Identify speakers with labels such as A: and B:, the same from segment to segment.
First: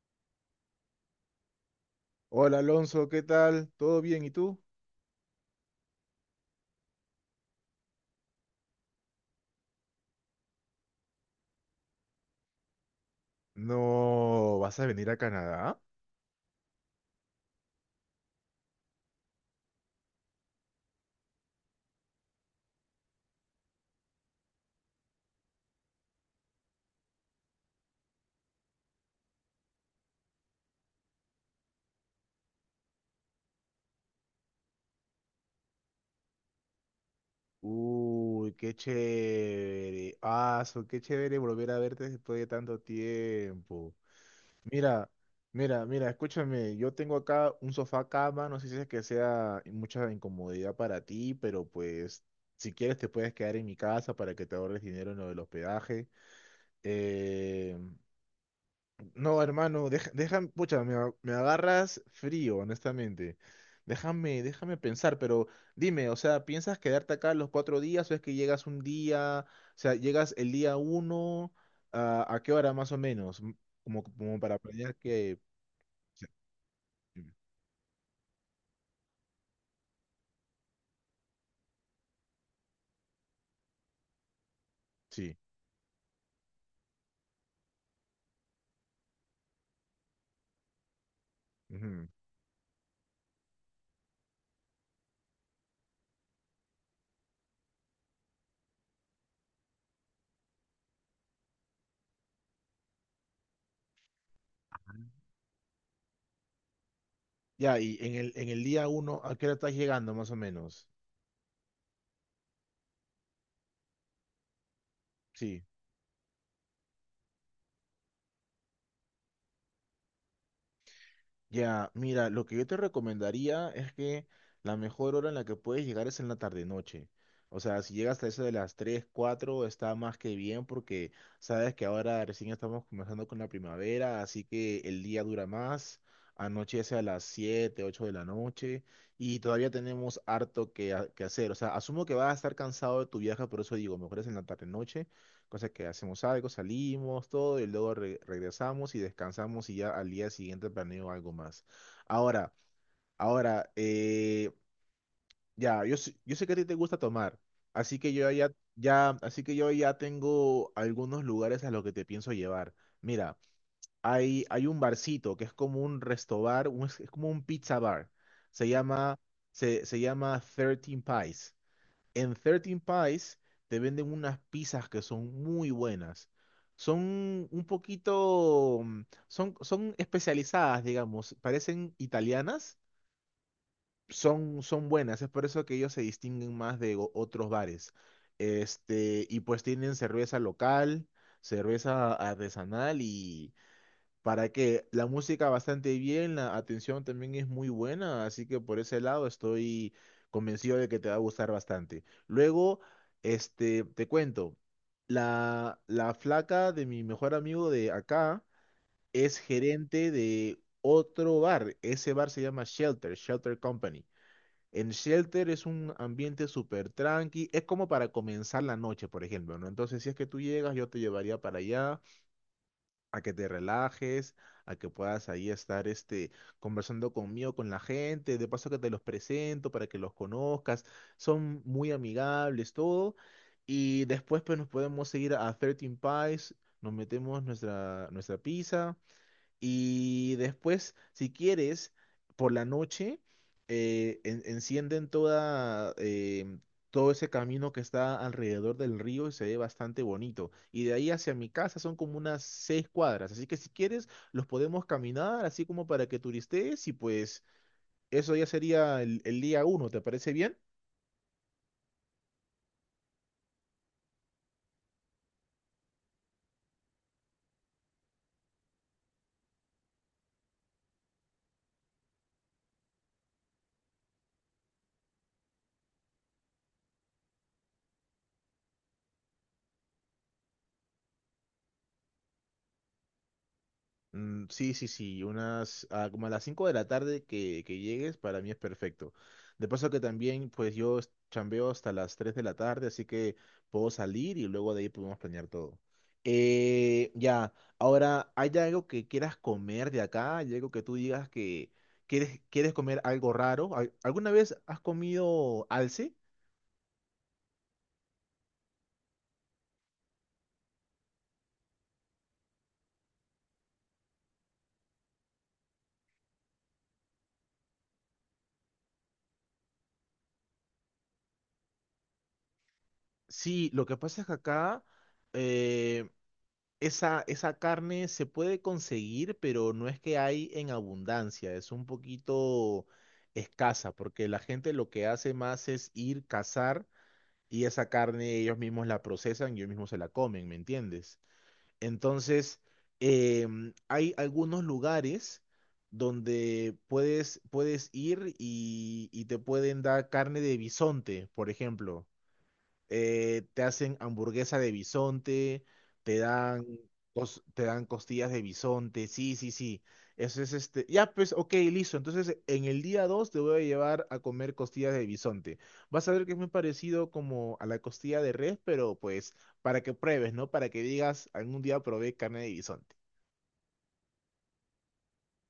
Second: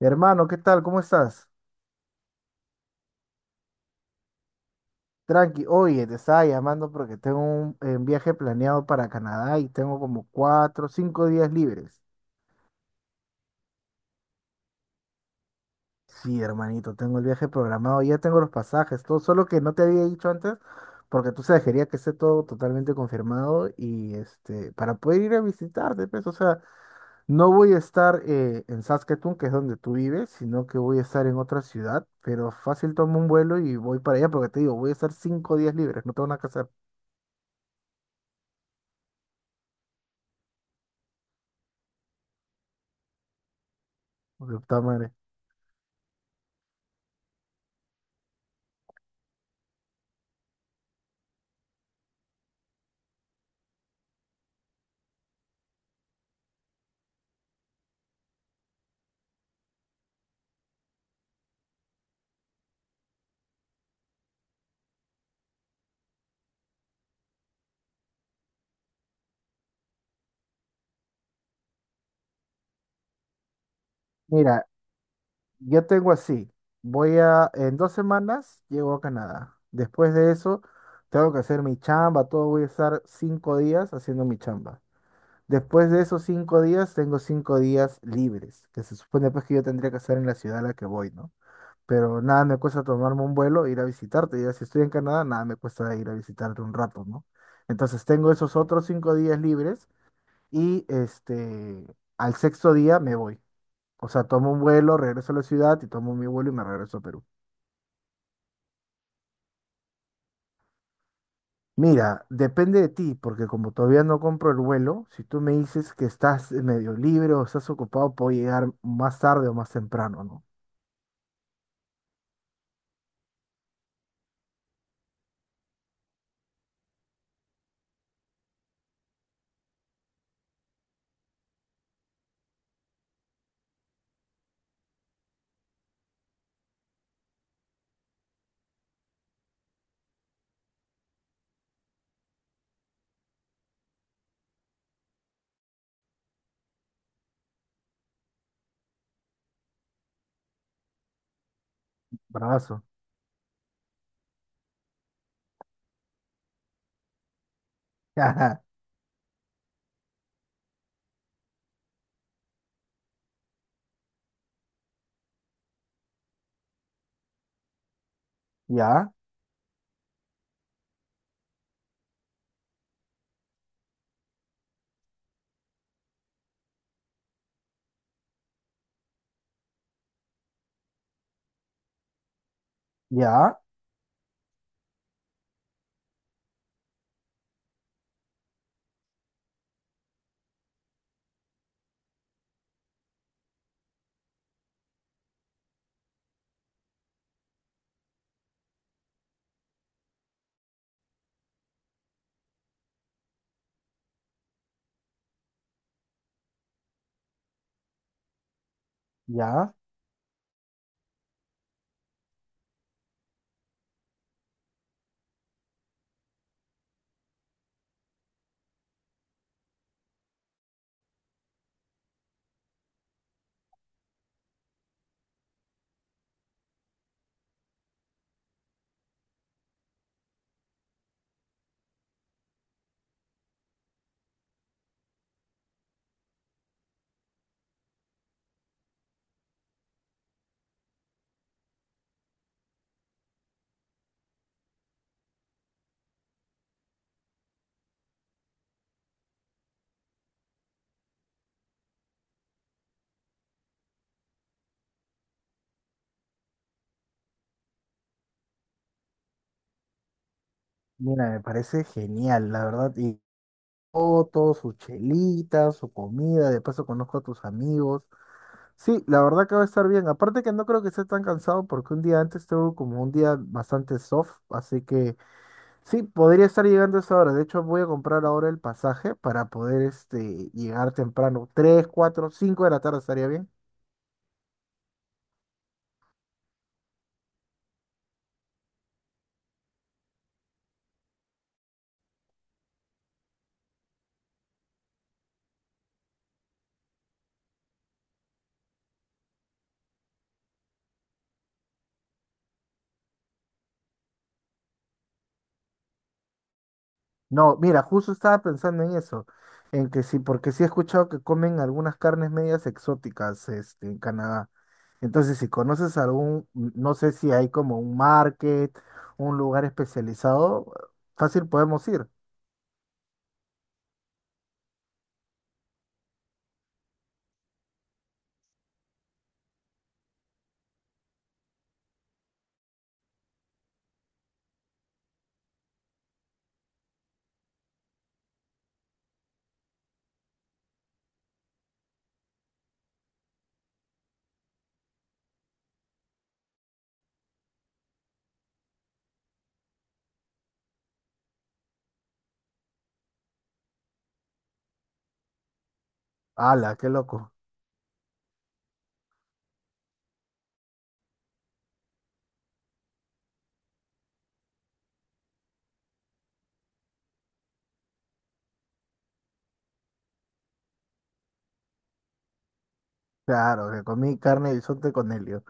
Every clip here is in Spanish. A: Hermano, ¿qué tal? ¿Cómo estás?
B: Hola Alonso, ¿qué tal? ¿Todo bien? ¿Y tú?
A: Tranqui, oye, te estaba llamando porque tengo un viaje planeado para Canadá y tengo como cuatro, cinco días libres.
B: No, ¿vas a venir a Canadá?
A: Sí, hermanito, tengo el viaje programado, ya tengo los pasajes, todo, solo que no te había dicho antes, porque tú sabes, quería que esté todo totalmente confirmado y este, para poder ir a visitarte, pues, o sea, no voy a estar en Saskatoon, que es donde tú vives, sino que voy a estar en otra ciudad, pero fácil tomo un vuelo y voy para allá, porque te digo, voy a estar cinco días libres, no tengo nada que hacer.
B: Uy, qué chévere. Ah, so, qué chévere volver a verte después de tanto tiempo.
A: Porque puta
B: Mira,
A: madre.
B: mira, mira, escúchame, yo tengo acá un sofá cama, no sé si es que sea mucha incomodidad para ti, pero pues si quieres te puedes quedar en mi casa para que te ahorres dinero en lo del hospedaje. Eh, No, hermano, pucha, me agarras frío, honestamente. Déjame pensar, pero dime, o sea, ¿piensas quedarte acá los 4 días o es que llegas un día, o sea, llegas el día uno, ah, ¿a qué hora más o menos? Como para
A: Mira,
B: planear que...
A: yo tengo así. En dos semanas llego a Canadá. Después de eso, tengo que hacer mi chamba, todo. Voy a estar cinco días haciendo mi chamba.
B: Sí.
A: Después de esos cinco días, tengo cinco días libres, que se supone pues que yo tendría que estar en la ciudad a la que voy, ¿no?
B: Ujú.
A: Pero nada me cuesta tomarme un vuelo, e ir a visitarte. Ya si estoy en Canadá, nada me cuesta ir a visitarte un rato, ¿no? Entonces tengo esos otros cinco días libres y este, al sexto día me voy. O sea, tomo un vuelo, regreso a la ciudad y tomo mi vuelo y me regreso a Perú.
B: Ya, y en el día uno, ¿a qué hora estás llegando más o menos?
A: Mira, depende de ti, porque como todavía no compro el vuelo, si tú me
B: Sí.
A: dices que estás medio libre o estás ocupado, puedo llegar más tarde o más temprano, ¿no?
B: Ya, mira, lo que yo te recomendaría es que la mejor hora en la que puedes llegar es en la tarde-noche. O sea, si llegas hasta eso de las 3, 4 está más que bien porque sabes que ahora recién estamos comenzando con la primavera, así que el día dura más, anochece a las 7, 8 de la noche y todavía tenemos harto que hacer. O sea, asumo que vas a estar cansado de tu viaje, por eso digo, mejor es en la tarde-noche. Cosa que hacemos algo, salimos, todo, y luego regresamos y descansamos y ya al día siguiente planeo algo más. Ahora,
A: Bravazo.
B: ahora, ya, yo sé que a ti te gusta tomar, así que yo ya, ya, así que yo ya tengo algunos lugares a los que te pienso llevar. Mira, hay un barcito que es como un restobar, es como un pizza bar. Se
A: Ya,
B: llama, se llama 13 Pies. En 13 Pies te venden unas pizzas que son muy buenas. Son un poquito, son especializadas, digamos, parecen italianas,
A: ya,
B: son buenas, es por eso que ellos se distinguen más de otros bares. Este, y pues tienen cerveza local, cerveza artesanal y, para que la música bastante bien, la atención también es muy buena, así que por ese lado estoy convencido de que te va a gustar bastante. Luego, este, te cuento, la flaca de mi mejor amigo de acá es
A: ya.
B: gerente de otro bar, ese bar se llama Shelter Company. En Shelter es un ambiente súper tranqui, es como para comenzar la noche, por ejemplo, ¿no? Entonces, si es que tú llegas, yo te llevaría para allá a que te relajes, a que puedas ahí estar este, conversando conmigo, con la gente, de paso que te los presento para que los conozcas, son muy amigables, todo, y después pues nos podemos seguir a 13 Pies, nos metemos nuestra pizza, y después, si quieres, por la noche, encienden todo ese camino que está alrededor del río y se ve bastante bonito. Y de ahí hacia mi casa son como unas 6 cuadras. Así que si quieres, los podemos caminar, así como para que turistees y pues eso ya sería el día uno. ¿Te parece bien?
A: Mira, me parece genial, la verdad. Y fotos, su chelita, su comida, de paso conozco a tus amigos. Sí, la verdad que va a estar bien. Aparte que no creo que esté tan cansado porque un día antes tuve como un día bastante soft, así que sí, podría estar llegando a esa hora. De hecho, voy a comprar ahora el pasaje para poder este, llegar temprano. 3, 4, 5 de la tarde estaría bien.
B: Mm, sí, sí, sí, como a las 5 de la tarde que llegues, para mí es perfecto. De paso que también, pues yo chambeo hasta las 3 de la tarde, así que puedo salir y luego de ahí podemos planear todo. Ya, ahora, ¿hay algo que quieras comer de acá? ¿Hay algo que tú digas que quieres comer algo raro? ¿Alguna vez has comido alce?
A: No, mira, justo estaba pensando en eso. En que sí, porque sí he escuchado que comen algunas carnes medias exóticas este, en Canadá. Entonces, si conoces algún, mm, no sé si hay como un market, un lugar especializado, fácil podemos ir.
B: Sí, lo que pasa es que acá, eh, esa carne se puede conseguir, pero no es que hay en abundancia, es un poquito escasa, porque la gente lo que hace más es ir cazar y esa carne ellos mismos la procesan y ellos mismos se la comen, ¿me entiendes? Entonces, hay algunos lugares donde puedes ir y te pueden dar carne de bisonte, por ejemplo. Te hacen hamburguesa de bisonte, te dan,
A: ¡Hala, qué loco!
B: te dan costillas de bisonte, sí, sí, sí. Eso es este. Ya, pues, ok, listo. Entonces, en el día 2 te voy a llevar a comer costillas de bisonte. Vas a ver que es muy parecido como a la costilla de res, pero pues para que pruebes, ¿no? Para que digas, algún día probé carne de bisonte.
A: Claro, que comí carne de bisonte con helio.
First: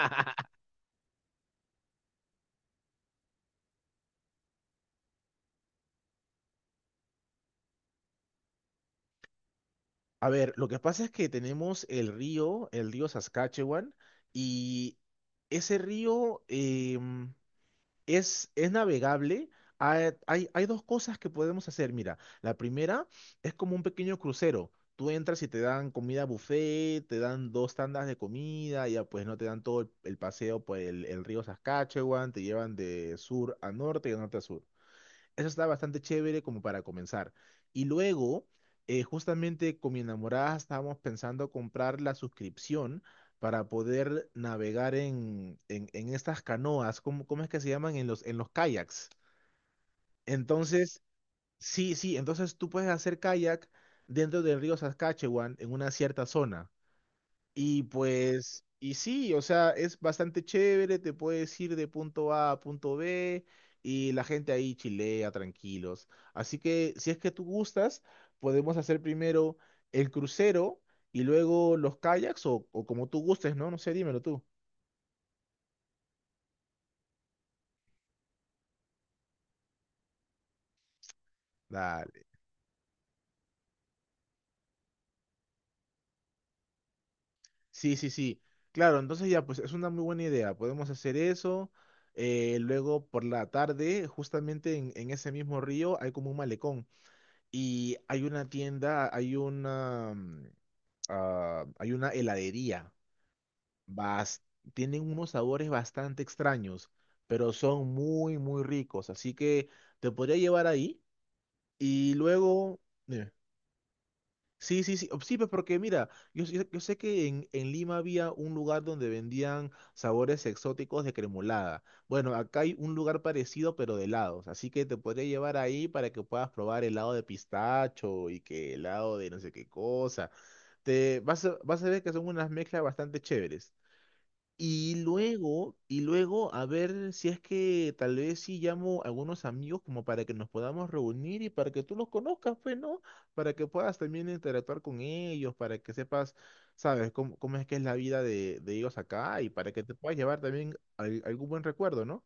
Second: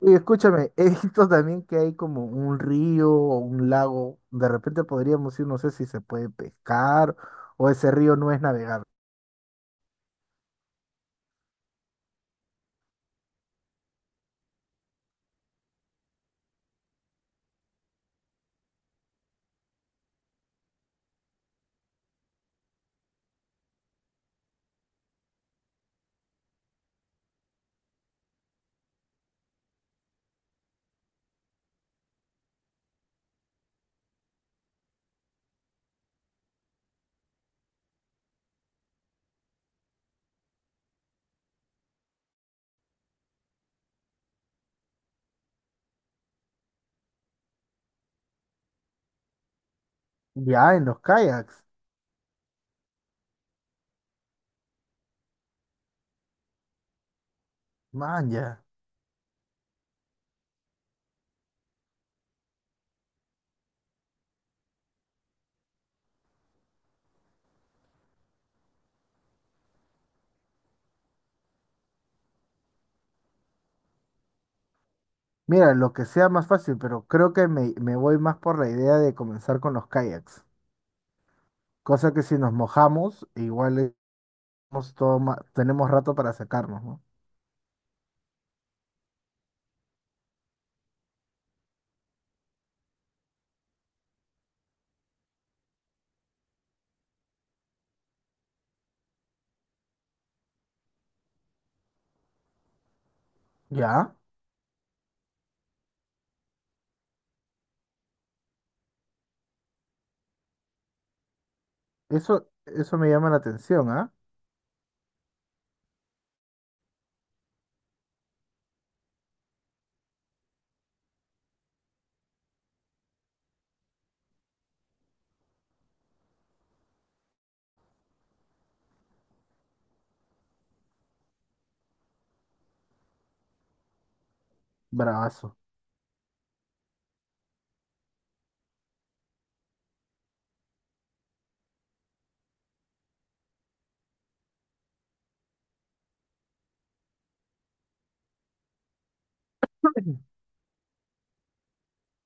A: Oye, escúchame, he visto también que hay como un río o un lago. De repente podríamos ir, no sé si se puede pescar o ese río no es navegable.
B: A ver, lo que pasa es que tenemos el río Saskatchewan, y ese río, es navegable. Hay dos cosas que podemos hacer. Mira, la primera es como un pequeño crucero. Tú entras y te dan comida buffet, te dan dos tandas de comida, ya pues no te dan todo el paseo por el río Saskatchewan, te llevan de sur a norte y de norte a sur. Eso está bastante chévere como para comenzar. Y luego, justamente con mi enamorada estábamos pensando comprar la suscripción para poder navegar en estas canoas, ¿cómo es que se llaman? En los kayaks.
A: Ya, en los
B: Entonces,
A: kayaks.
B: sí, sí, entonces tú puedes hacer kayak dentro del río Saskatchewan en una cierta zona. Y
A: Man, ya.
B: pues, y sí, o sea, es bastante chévere, te puedes ir de punto A a punto B y la gente ahí chilea tranquilos. Así que si es que tú gustas, podemos hacer primero el crucero y luego los kayaks o como tú gustes, ¿no? No sé, dímelo tú.
A: Mira, lo que sea más fácil, pero creo que me voy más por la idea de comenzar con los kayaks. Cosa que
B: Dale.
A: si nos mojamos, igual estamos todo ma- tenemos rato para sacarnos, ¿no?
B: Sí, sí, sí. Claro, entonces ya, pues es una muy buena idea. Podemos hacer eso. Luego por la tarde, justamente en ese mismo río, hay como un malecón. Y hay una tienda, hay una heladería.
A: Ya.
B: bas- Tienen unos sabores bastante extraños, pero son muy, muy ricos. Así que te podría llevar ahí y
A: Eso,
B: luego...
A: eso me llama
B: dime.
A: la atención, ¿ah?
B: Sí, sí, sí, sí, pues porque mira, yo sé que en Lima había un lugar donde vendían sabores exóticos de cremolada. Bueno, acá hay un lugar parecido pero de helados, así que te podría llevar ahí para que puedas probar helado de pistacho y que helado de no sé qué cosa. Vas a ver que son unas mezclas bastante chéveres. Y
A: Bravazo.
B: luego, y luego, a ver si es que tal vez sí llamo a algunos amigos como para que nos podamos reunir y para que tú los conozcas, pues, ¿no? Para que puedas también interactuar con ellos, para que sepas, sabes, cómo es que es la vida de ellos acá y para que te puedas llevar también algún buen recuerdo, ¿no?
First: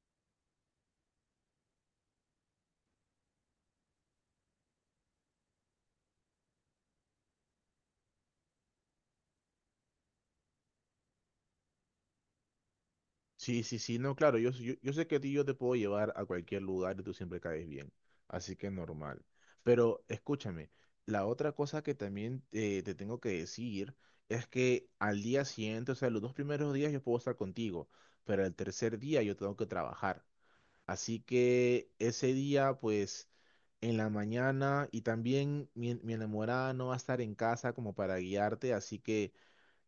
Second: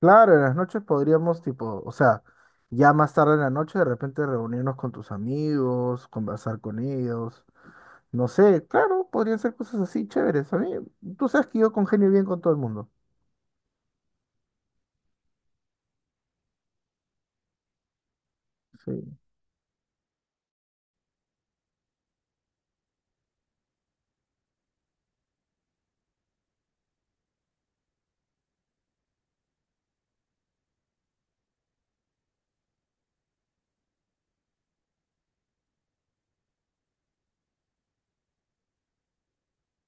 A: Claro, en las noches podríamos, tipo, o sea, ya más tarde en la noche de repente reunirnos con tus amigos, conversar con ellos. No sé, claro, podrían ser cosas así chéveres. A mí, tú sabes que yo congenio bien con todo el mundo.
B: Sí, sí, sí, no, claro, yo sé que a ti yo te puedo llevar a cualquier lugar y tú siempre caes bien, así que
A: Sí.
B: normal. Pero escúchame, la otra cosa que también te tengo que decir es que al día siguiente, o sea, los dos primeros días yo puedo estar contigo, pero el tercer día yo tengo que trabajar. Así que ese día, pues, en la mañana y también mi enamorada no va a estar en casa como para guiarte, así que...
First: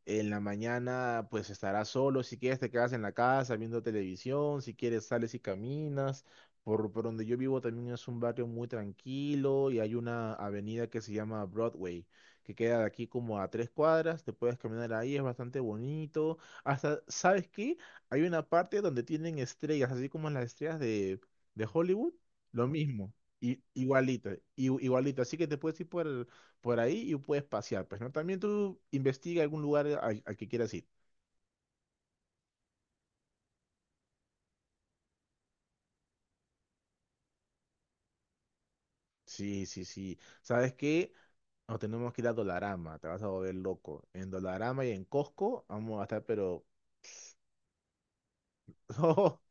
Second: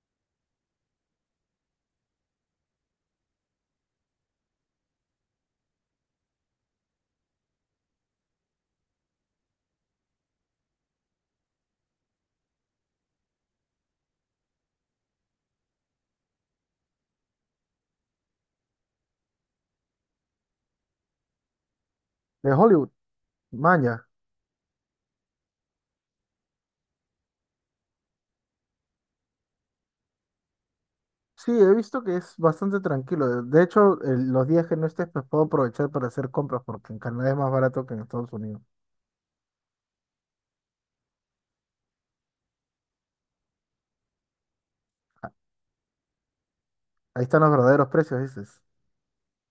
B: En la mañana, pues estarás solo. Si quieres, te quedas en la casa viendo televisión. Si quieres, sales y caminas. Por donde yo vivo también es un barrio muy tranquilo y hay una avenida que se llama Broadway, que queda de aquí como a 3 cuadras. Te puedes caminar ahí, es bastante bonito. Hasta, ¿sabes qué? Hay una parte donde tienen estrellas, así como las estrellas de Hollywood.
A: De
B: Lo
A: Hollywood,
B: mismo, y
A: maña.
B: igualito, igualito. Así que te puedes ir por ahí y puedes pasear, pues, ¿no? También tú investiga algún lugar al que quieras ir.
A: Sí, he visto que es bastante tranquilo. De hecho, el- los días que no estés, pues puedo aprovechar para hacer compras, porque en Canadá es más barato que en Estados Unidos.
B: Sí, sí, sí. ¿Sabes qué? Nos tenemos que ir a Dolarama, te vas a volver loco. En Dolarama y en Costco vamos a estar, pero...
A: Ahí están los verdaderos precios, dices.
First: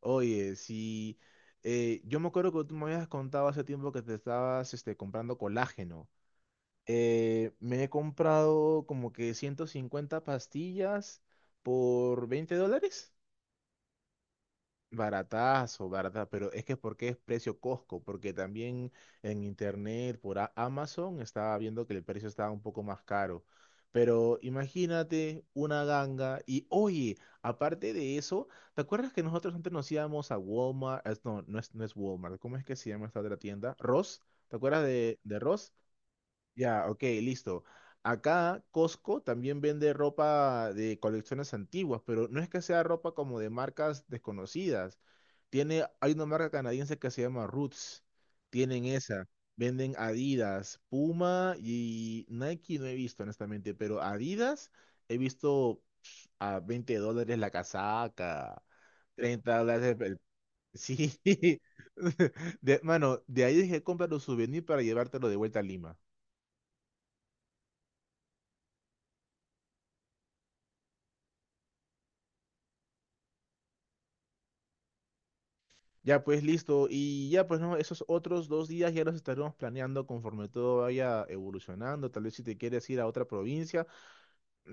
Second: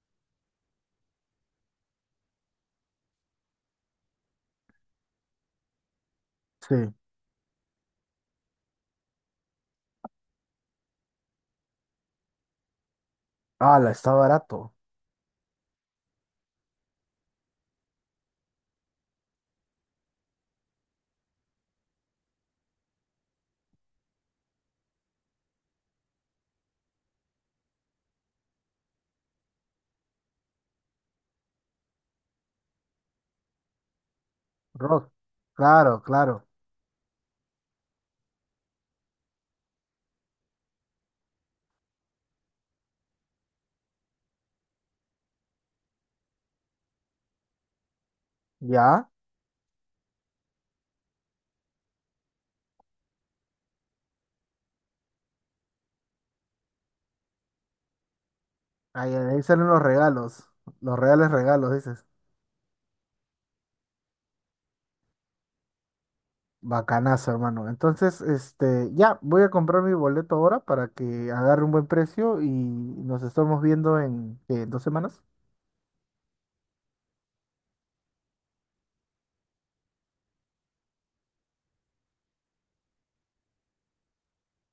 B: oye, sí. Yo me acuerdo que tú me habías contado hace tiempo que te estabas comprando colágeno.
A: Sí.
B: Me he comprado como que 150 pastillas por $20.
A: Ah, la está barato.
B: Baratazo, barata, pero es que porque es precio Costco, porque también en internet por Amazon estaba viendo que el precio estaba un poco más caro. Pero imagínate una ganga y oye, aparte de eso, ¿te acuerdas que nosotros antes nos íbamos a Walmart? No, no es Walmart, ¿cómo es que se llama esta otra tienda? Ross, ¿te acuerdas
A: Rock.
B: de Ross?
A: Claro, claro.
B: Ya, ok, listo. Acá Costco también vende ropa de colecciones antiguas, pero no es que sea ropa como de marcas desconocidas. Hay una marca canadiense que se llama Roots. Tienen
A: ¿Ya?
B: esa. Venden Adidas, Puma y Nike no he visto, honestamente, pero Adidas he visto a $20 la casaca,
A: Ahí, ahí
B: 30
A: salen los
B: dólares el...
A: regalos, los
B: Sí.
A: reales regalos, dices.
B: Mano, de ahí dije, comprar un souvenir para llevártelo de vuelta a Lima.
A: Bacanazo, hermano. Entonces, este, ya, voy a comprar mi boleto ahora para que agarre un buen precio y nos estamos viendo en, ¿qué? Dos semanas.
B: Ya pues listo, y ya pues no, esos otros dos días ya los estaremos planeando conforme todo vaya evolucionando, tal vez si te quieres ir a otra provincia,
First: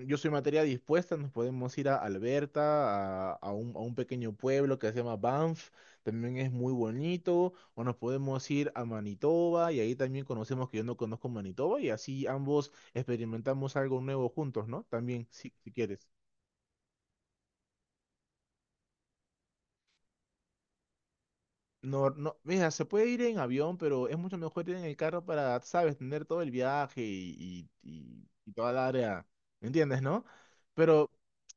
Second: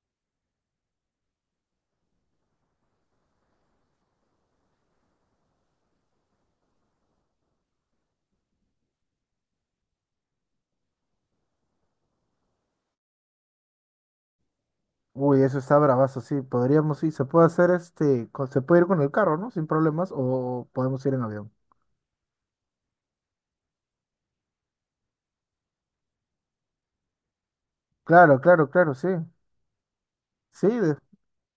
B: yo soy materia dispuesta, nos podemos ir a Alberta, a un pequeño pueblo que se llama Banff, también es muy bonito, o nos podemos ir a Manitoba y ahí también conocemos que yo no conozco Manitoba y así ambos experimentamos algo nuevo juntos, ¿no? También,
A: Uy,
B: si,
A: eso
B: si
A: está
B: quieres.
A: bravazo, sí. Podríamos, sí, se puede hacer este, con- se puede ir con el carro, ¿no? Sin problemas, o podemos ir en avión.
B: No, no, mira, se puede ir en avión, pero es mucho mejor ir en el carro para, sabes, tener todo el viaje y, y, y-
A: Claro,
B: y
A: claro,
B: toda la
A: claro, sí.
B: área. ¿Me entiendes, no?
A: Sí, de-
B: Pero,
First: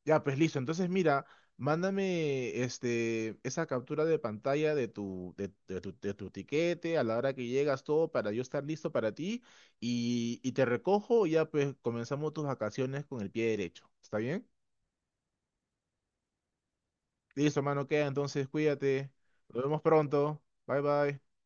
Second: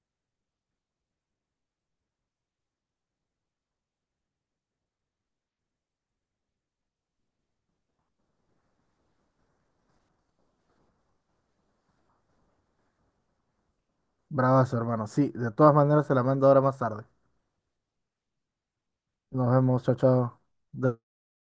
B: ya, pues listo. Entonces, mira, mándame este, esa captura de pantalla de tu tiquete a la hora que llegas, todo para yo estar listo para ti y te recojo y ya, pues comenzamos tus vacaciones con el pie derecho. ¿Está bien?
A: bravazo, hermano. Sí, de todas maneras se la mando ahora más tarde.
B: Listo, mano, queda. Entonces, cuídate.
A: Nos
B: Nos vemos
A: vemos, chao,
B: pronto. Bye,
A: chao.
B: bye.